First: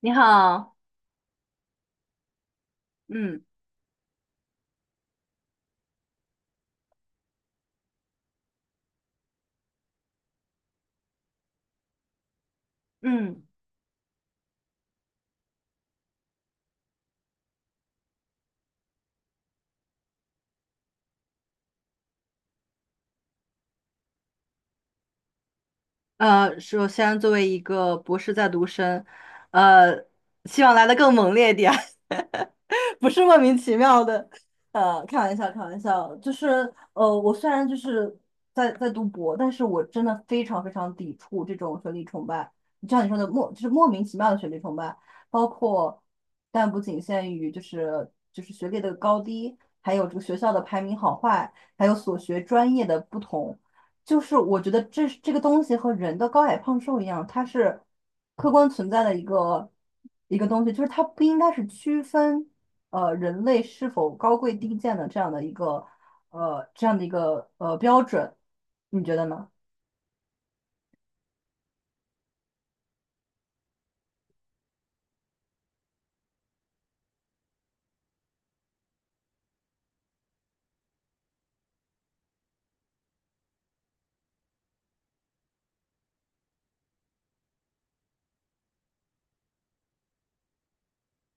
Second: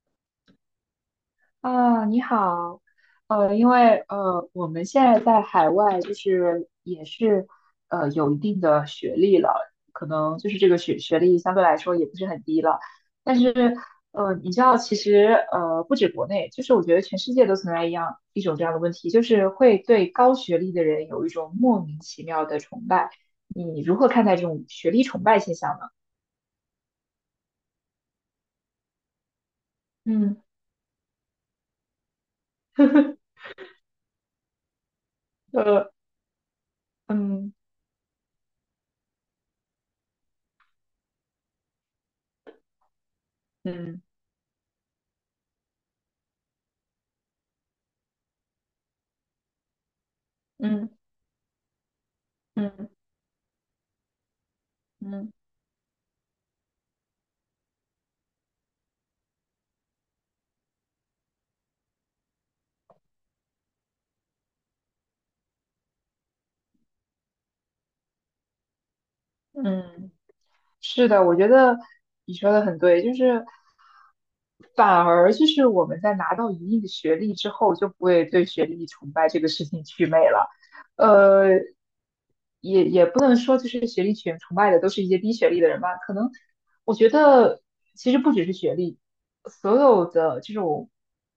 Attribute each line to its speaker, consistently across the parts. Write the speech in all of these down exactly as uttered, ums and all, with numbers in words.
Speaker 1: 你好。
Speaker 2: 啊，你好，
Speaker 1: 嗯
Speaker 2: 呃，因为呃，我们现在在海外，就是也是呃有一定的学历了，可能就是这个学学历相对来说也不是很低了，但
Speaker 1: 嗯。
Speaker 2: 是呃，你知道，其实呃，不止国内，就是我觉得全世界都存在一样一种这样的问题，就是会对高学历的人有一种莫名其妙的崇拜。你如何看待这种学历崇拜现象呢？
Speaker 1: 呃，首先作为一个博士在读生，呃，
Speaker 2: 嗯。
Speaker 1: 希望来的更猛烈一点。不是 莫名其妙的。呃，开玩笑，开玩
Speaker 2: 呃，
Speaker 1: 笑。就是呃，我虽
Speaker 2: 嗯。
Speaker 1: 然就是在在读博，但是我真的非常非常抵触这种学历崇拜，就像你说的莫就是莫
Speaker 2: 嗯
Speaker 1: 名其妙的学历崇拜，包括但不仅限于就是就是学历的高低，还有这个学校的排
Speaker 2: 嗯。
Speaker 1: 名好坏，还有所学专业
Speaker 2: 嗯。
Speaker 1: 的不同，就是我觉得这
Speaker 2: 嗯。
Speaker 1: 这个东西和人的高矮胖瘦一样，它是客观存在的一个一个东西，就是它不应该是区分。呃人类是否高贵低贱的这样的一个呃这样的一个呃标准，你觉得呢？
Speaker 2: 嗯嗯。是的，我觉得你说的很对，就是反而就是我们在拿到一定的学历之后，就不会对学历崇拜这个事情祛魅了。呃，不能说就是学历群崇拜的都是一些低学历的人吧，可能我觉得其实不只是学历，所有的这种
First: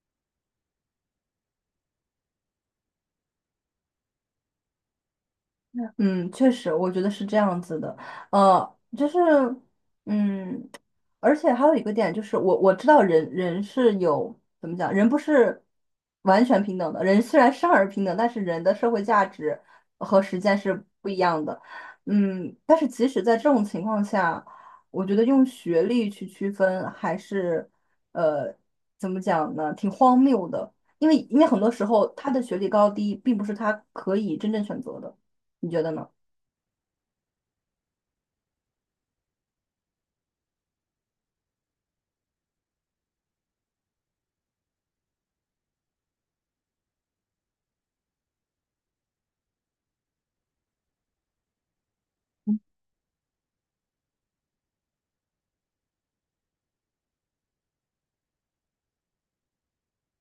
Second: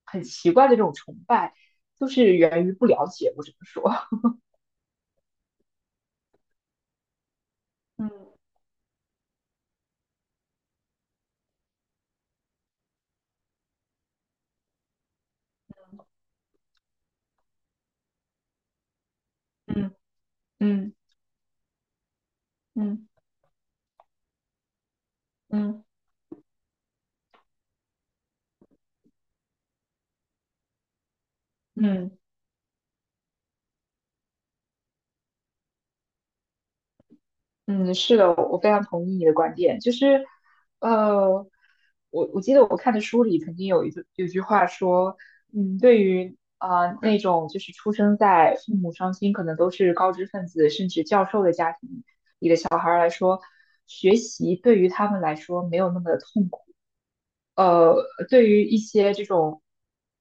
Speaker 2: 很奇怪的这种崇拜，都是源于不了解，我只能说。
Speaker 1: 嗯，确实，我觉得是这样子的。
Speaker 2: 嗯。
Speaker 1: 呃，就是嗯。而且还有一个点就是我，我知道人人是有怎么讲，人不是完全平等的。人虽然生而平等，但是人的社会价值
Speaker 2: 嗯。
Speaker 1: 和实践是
Speaker 2: 嗯。
Speaker 1: 不一样的。嗯，但是即
Speaker 2: 嗯。
Speaker 1: 使在这种情况下，我觉得用学
Speaker 2: 嗯。
Speaker 1: 历去区分还是呃怎么讲呢，挺荒谬的。因为因为很多时候
Speaker 2: 嗯。
Speaker 1: 他的学历高低并不是他可以真正选择的，你觉得呢？
Speaker 2: 嗯，是的，我非常同意你的观点。就是，呃，我我记得我看的书里曾经有一句有句话说，嗯，对于啊、呃那种就是出生在父母双亲可能都是高知分子甚至教授的家庭里的小孩儿来说，学习对于他们来说没有那么的痛苦。呃，对于一些这种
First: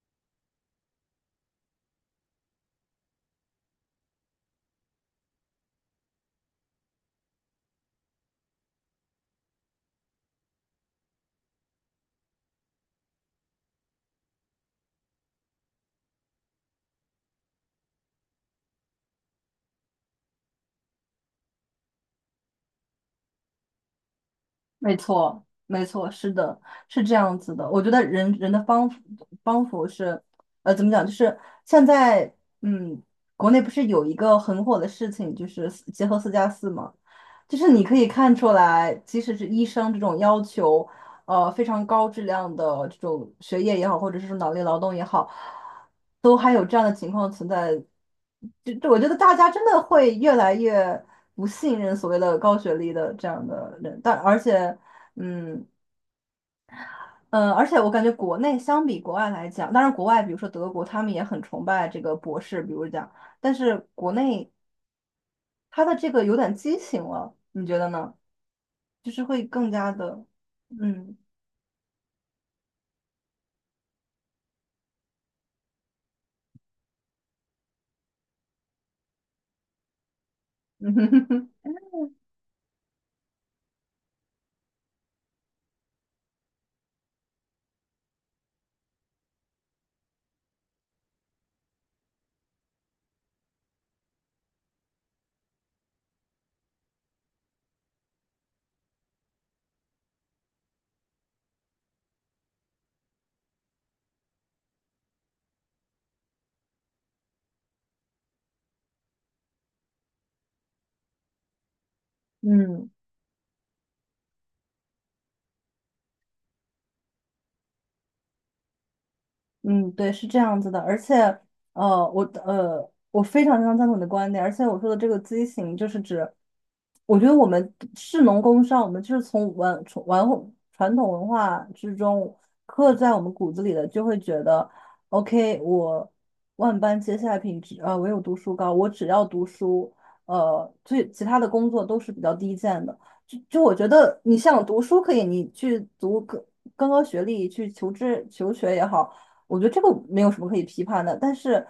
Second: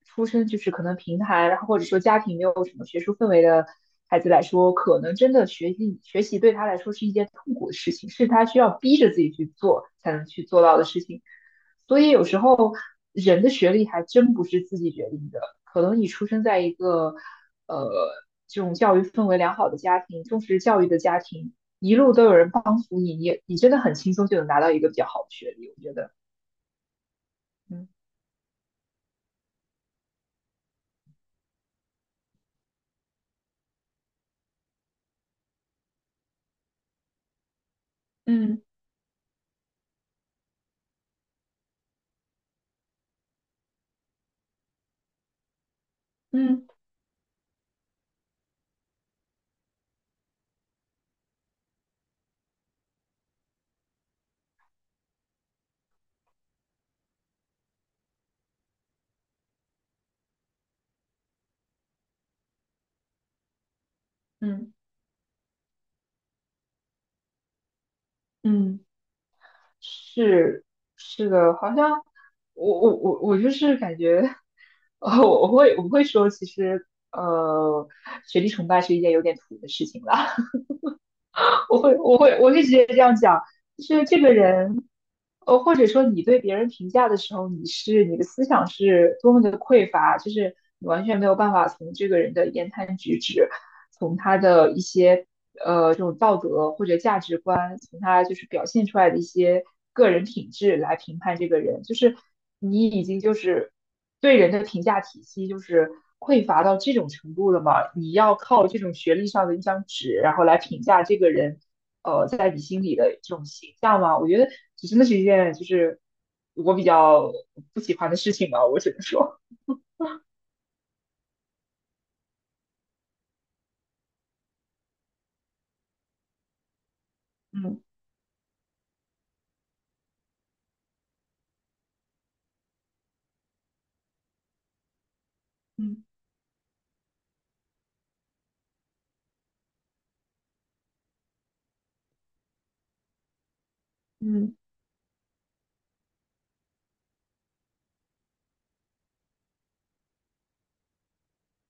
Speaker 2: 出身就是可能平台，然后或者说家庭没有什么学术氛围的孩子来说，可能真的学习学习对他来说是一件痛苦的事情，是他需要逼着自己去做才能去做到的事情。所以有时候人的学历还真不是自己决定的，可能你出生在一个呃这种教育氛围良好的家庭，重视教育的家庭，一路都有人帮扶你，你也你真的很轻松就能拿到一个比
Speaker 1: 没
Speaker 2: 较好的
Speaker 1: 错，
Speaker 2: 学历，我
Speaker 1: 没
Speaker 2: 觉
Speaker 1: 错，
Speaker 2: 得，
Speaker 1: 是的，是这样子的。我
Speaker 2: 嗯。
Speaker 1: 觉得人人的帮扶帮扶是，呃，怎么讲？就是现在，嗯，国内不是有一个很火的事情，就是四结合四加四嘛，就是你可以看出
Speaker 2: 嗯。
Speaker 1: 来，即使是医生这种要求，呃非常高质量的这种学业也好，或者是说脑力劳动也好，都还有
Speaker 2: 嗯。
Speaker 1: 这样的情况存在。就就我觉得大家真的会越来越不信任所谓的高学历的这样的人，但而且，嗯。嗯，呃而且我感觉国内相比国外来讲，当然国外比如说德国，他们也很崇拜这个博士，比如讲，但是国内
Speaker 2: 嗯。
Speaker 1: 他的这个有点畸形了，你觉得呢？
Speaker 2: 嗯。
Speaker 1: 就是会更加的，
Speaker 2: 是
Speaker 1: 嗯
Speaker 2: 是的，好像我我我我就是感觉，呃，我会我会说，其实呃，学历崇拜是一件有点土的事情了。
Speaker 1: 嗯
Speaker 2: 我会我会我会直接这样讲，就是这个人，呃，或者说你对别人评价的时候，你是你的思想是多么的匮乏，就是你完全没有办法从这个人的言谈举止，从他的一些呃这种道德或者价值观，从他就是表现出来的一些个人品质来评判这个人，就是你已经就是。对人的评价体系就是匮乏到这种程度了吗？你要靠这种学历上的一张纸，然后来评价这个人，呃，在你心
Speaker 1: 嗯
Speaker 2: 里的这种形象吗？我觉得这真的是一件就是我比较不喜欢的事情吧，我只能说，
Speaker 1: 嗯，对，是这样子的，而且，呃，我呃，我非常非常赞同你的观点，而且我说的这个畸形，就是指，我觉得我们
Speaker 2: 嗯。
Speaker 1: 士农工商，我们就是从文从文传统文化之中刻在我们骨子里的，就会觉得，OK，
Speaker 2: 嗯。
Speaker 1: 我万般皆下品，只呃唯有读书高，我只要读书，呃，最其他的工作都是比较低贱的。就就我觉得，你
Speaker 2: 嗯。
Speaker 1: 像读书可以，你去读更更高学历去求知求学也好。我觉得这个没有什么可以批判的，但是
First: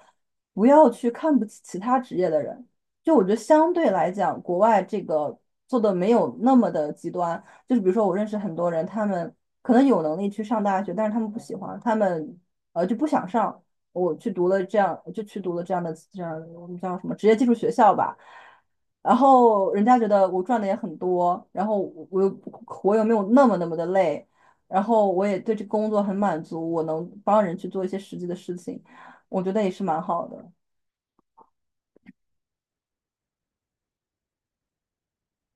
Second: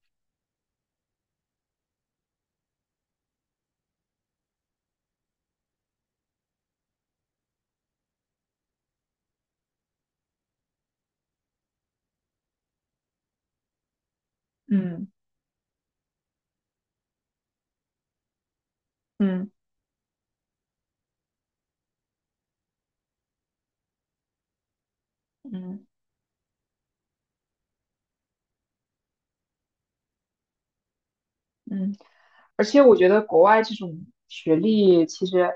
Speaker 1: 不要去看不起其他职业的人。就我觉得相对来讲，国外这个做的没有那么的极端。就是比如说，我认识很多人，他们可能有能力去上大学，但是他们不喜欢，他们呃就不想上。我去读了这样，
Speaker 2: 嗯。
Speaker 1: 就去读了这样的这样我们叫什么职业技术学校吧。然
Speaker 2: 嗯。
Speaker 1: 后人家觉得我赚的也很多，然后我我又我又没有那么那么的累，然后我也对这
Speaker 2: 嗯。
Speaker 1: 工作很满足，我能帮人去做一些实际的事情，我觉得也是蛮好的。
Speaker 2: 嗯。而且我觉得国外这种学历，其实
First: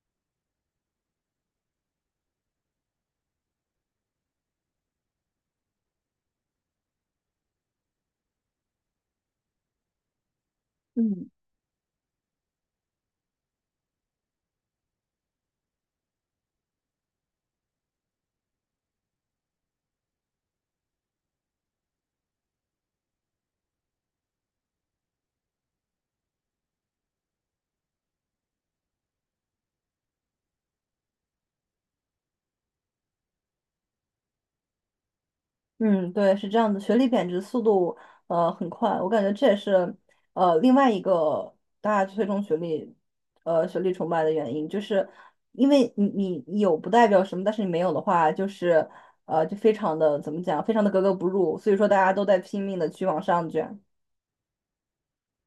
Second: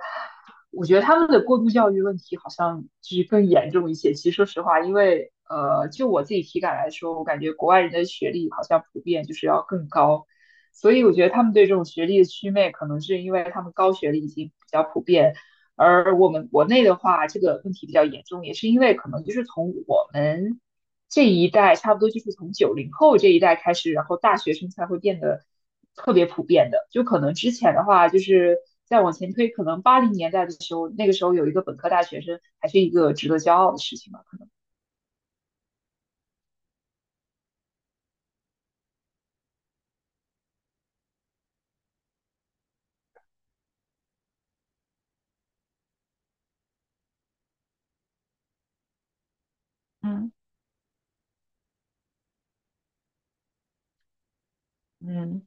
Speaker 2: 我觉得他们的过度教育问题好像就是更严重一些。其实说实话，因为呃，就我自己体感来说，我感觉国外人的学历好像普遍就是要更高，所以我觉
Speaker 1: 嗯
Speaker 2: 得他们对这种学历的祛魅，可能是因为他们高学历已经比较普遍。而我们国内的话，这个问题比较严重，也是因为可能就是从我们这一代差不多就是从九零后这一代开始，然后大学生才会变得特别普遍的。就可能之前的话，就是再往前推，可能八零年代的时候，那个时候有一个本科大学生，还是一个值得骄傲的事情吧，可能。
Speaker 1: 嗯，对，是这样的，学历贬值速度呃很快，我感觉这也是呃另外一个大家推崇学历呃学历崇拜的原因，就是因为你你你有不代表什么，但是你没有的话，就是呃就非常的
Speaker 2: 嗯。
Speaker 1: 怎么讲，非常的格格不入，所以说大家都在拼命的去往上卷。
Speaker 2: 嗯，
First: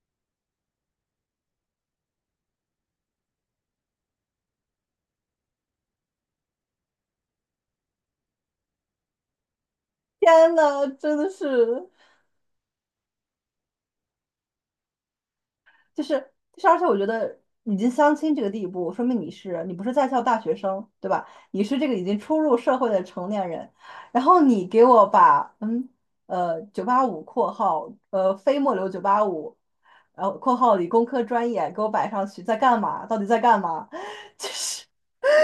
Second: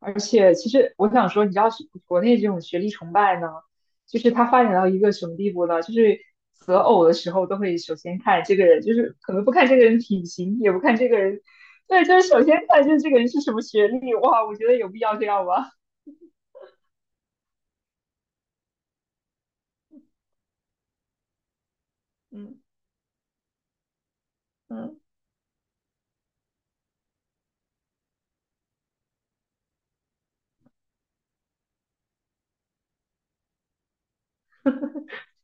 Speaker 2: 而且其实我想说，你知道是国内这种学历崇拜呢，就是它发展到一个什么地步呢？就是择偶的时候都会首先看这个人，就是可能不看这个人体
Speaker 1: 天
Speaker 2: 型，也不
Speaker 1: 呐，
Speaker 2: 看这
Speaker 1: 真
Speaker 2: 个
Speaker 1: 的
Speaker 2: 人，
Speaker 1: 是。
Speaker 2: 对，就是首先看就是这个人是什么学历。哇，我觉得有必要这样吗？
Speaker 1: 就是就是，而且我觉得已经相亲这个地步，说明你是你不是在校大学生，对吧？你是这个已经初入
Speaker 2: 嗯。
Speaker 1: 社会的成年人，然后你给
Speaker 2: 嗯。
Speaker 1: 我把嗯呃九八五括号呃非末流九八五，然后括号理工科专业给我摆上去，在干嘛？到底在干嘛？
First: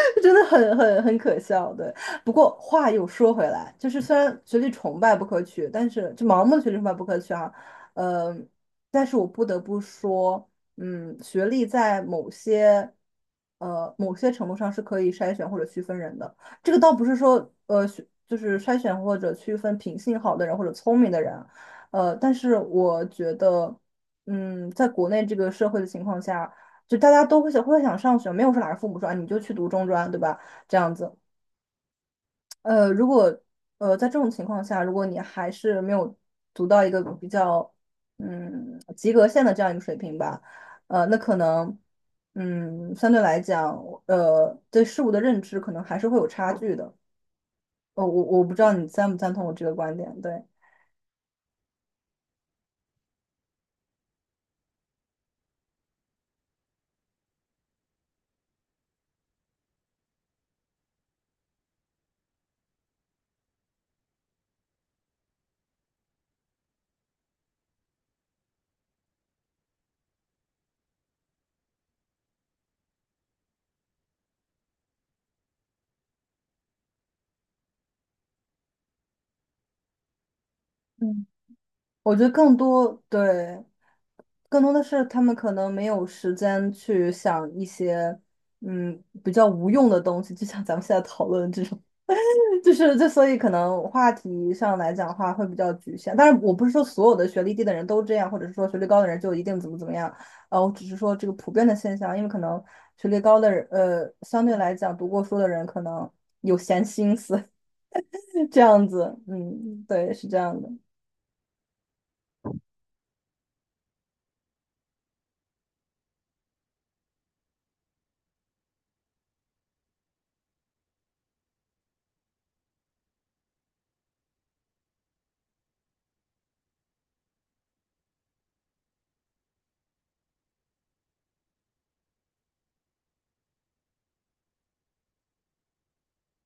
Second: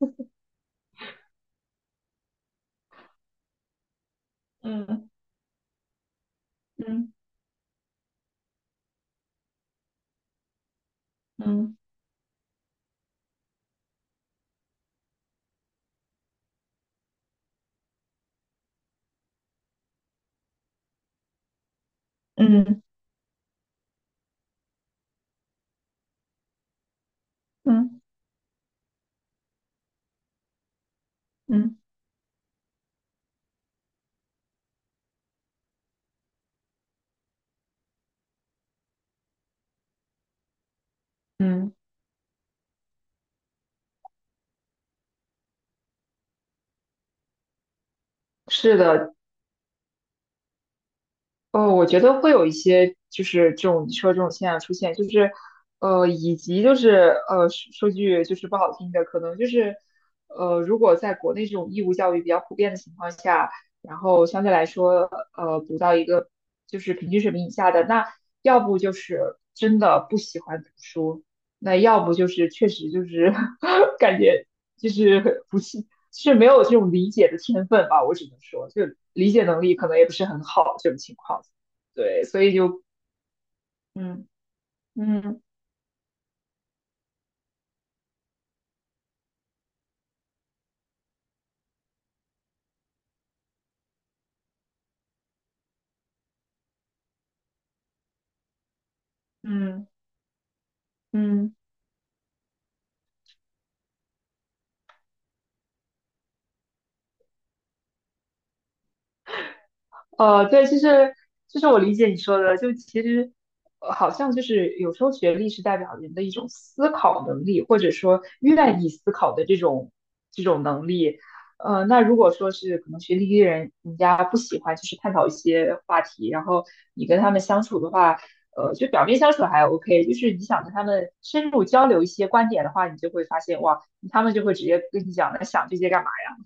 Speaker 1: 真的很很很可笑，对。不过话又说回来，就是虽然学历崇
Speaker 2: 嗯。
Speaker 1: 拜不可取，但是就盲目的学历崇拜不
Speaker 2: 嗯。
Speaker 1: 可取啊，呃，但是我不得不说，嗯，学历
Speaker 2: 嗯。
Speaker 1: 在某些呃某些程度上是可以筛选或者区分人的。这个倒不是说呃学就是筛选或者区分品性好的人或者聪明的人啊，呃，但是
Speaker 2: 嗯。
Speaker 1: 我觉得，嗯，在国内这个社会的情况下。就大家都会想会想
Speaker 2: 嗯。
Speaker 1: 上学，没有说哪个父母说啊你就去读中专，对吧？这样子，
Speaker 2: 嗯。
Speaker 1: 呃，如果呃在这种情况下，如果你还是没有读到一个比较嗯及格线的这样一个水平吧，呃，那可
Speaker 2: 嗯。
Speaker 1: 能嗯相对来讲，呃对事物的认知可能还是会有差距的。呃，我我不知道
Speaker 2: 是
Speaker 1: 你赞
Speaker 2: 的。
Speaker 1: 不赞同我这个观点，对。
Speaker 2: 哦，我觉得会有一些，就是这种你说这种现象出现，就是，呃，以及就是呃，说说句就是不好听的，可能就是，呃，如果在国内这种义务教育比较普遍的情况下，然后相对来说，呃，读到一个就是平均水平以下的，那要不就是真的不喜欢读书，那要不就是确实就是 感觉就是不是是没有这种理解的天分吧，我只能说，就理解能力可能也不是很好这种情
Speaker 1: 嗯。
Speaker 2: 况。
Speaker 1: 我觉
Speaker 2: 对，
Speaker 1: 得
Speaker 2: 所
Speaker 1: 更
Speaker 2: 以就
Speaker 1: 多，对，
Speaker 2: 嗯。
Speaker 1: 更多的是他们
Speaker 2: 嗯。
Speaker 1: 可能没有时间去想一些，嗯，比较无用的东西，就像咱们现在讨论这种，就是这，所以可能话题上来讲的话会比较局限。但是我不是说所有的学历低的人都这样，或者是说学历高的人就一定怎么
Speaker 2: 嗯。
Speaker 1: 怎么样，呃，我只是说这个普
Speaker 2: 嗯。
Speaker 1: 遍的现象，因为可能学历高的人，呃，相对来讲读过书的人可能有闲心思，这样子，嗯，对，是这
Speaker 2: 呃，
Speaker 1: 样
Speaker 2: 对，
Speaker 1: 的。
Speaker 2: 就是就是我理解你说的，就其实呃好像就是有时候学历是代表人的一种思考能力，或者说愿意思考的这种这种能力。呃，那如果说是可能学历低的人，人家不喜欢就是探讨一些话题，然后你跟他们相处的话，呃，就表面相处还 OK，就是你想跟他们深入交流一些观点的话，你就会发现哇，他们就会直接跟你讲，那想这些干嘛呀？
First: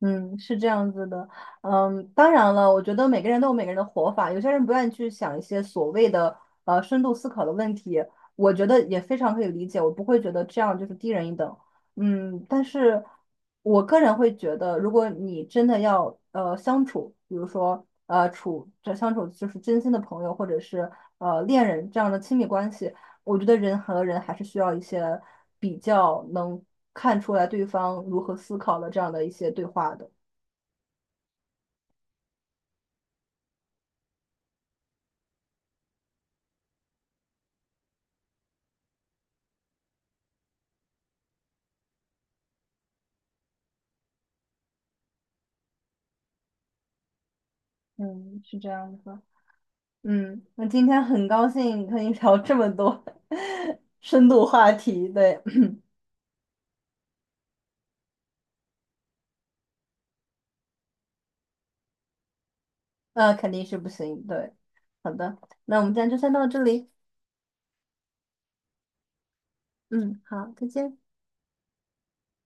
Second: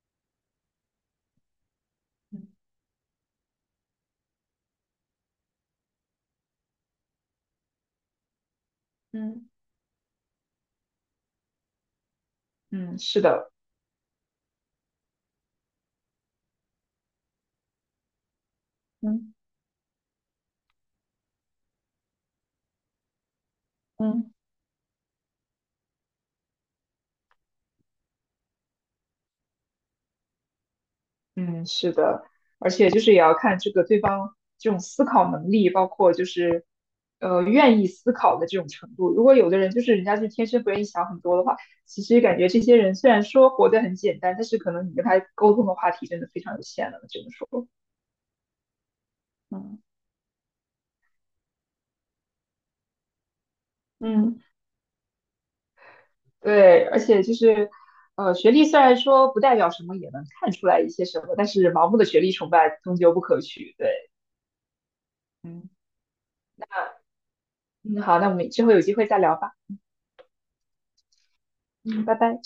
Speaker 1: 嗯，是这样子的，嗯，当然了，我觉得每个人都有每个人的活法，有些人不愿意去想一些所谓的呃深度思考的问题，我觉得也非常可
Speaker 2: 嗯。
Speaker 1: 以理解，我不会觉得这样就是低人一等，嗯，但
Speaker 2: 嗯。嗯。
Speaker 1: 是
Speaker 2: 是的。
Speaker 1: 我个人会觉得，如果你真的要呃相处，比如说呃处这相处
Speaker 2: 嗯。
Speaker 1: 就是真心的朋友或者是呃恋人这样的亲密关系，我觉得人和人
Speaker 2: 嗯。
Speaker 1: 还是需要一些比较能看出来对方如何思考的这样的一些对话的。
Speaker 2: 嗯，是的，而且就是也要看这个对方这种思考能力，包括就是呃愿意思考的这种程度。如果有的人就是人家就天生不愿意想很多的话，其实感觉这些人虽然说活得很简单，但是可能你跟他沟通的话题真的非常有限了，只能说，
Speaker 1: 嗯，是这样子。
Speaker 2: 嗯。
Speaker 1: 嗯，那今天很高兴和你聊这么多 深
Speaker 2: 嗯。
Speaker 1: 度话题，对，
Speaker 2: 对，而且就是呃学历虽然说不代表什么，也能看出来一些什么，但是盲目的学历崇拜终究 不
Speaker 1: 那
Speaker 2: 可
Speaker 1: 肯定
Speaker 2: 取。
Speaker 1: 是不
Speaker 2: 对，
Speaker 1: 行，对。好的，
Speaker 2: 嗯。
Speaker 1: 那我们今天就先到这里。
Speaker 2: 嗯。好，那我们之后有机会再聊吧，
Speaker 1: 嗯，好，再见。
Speaker 2: 嗯，拜拜。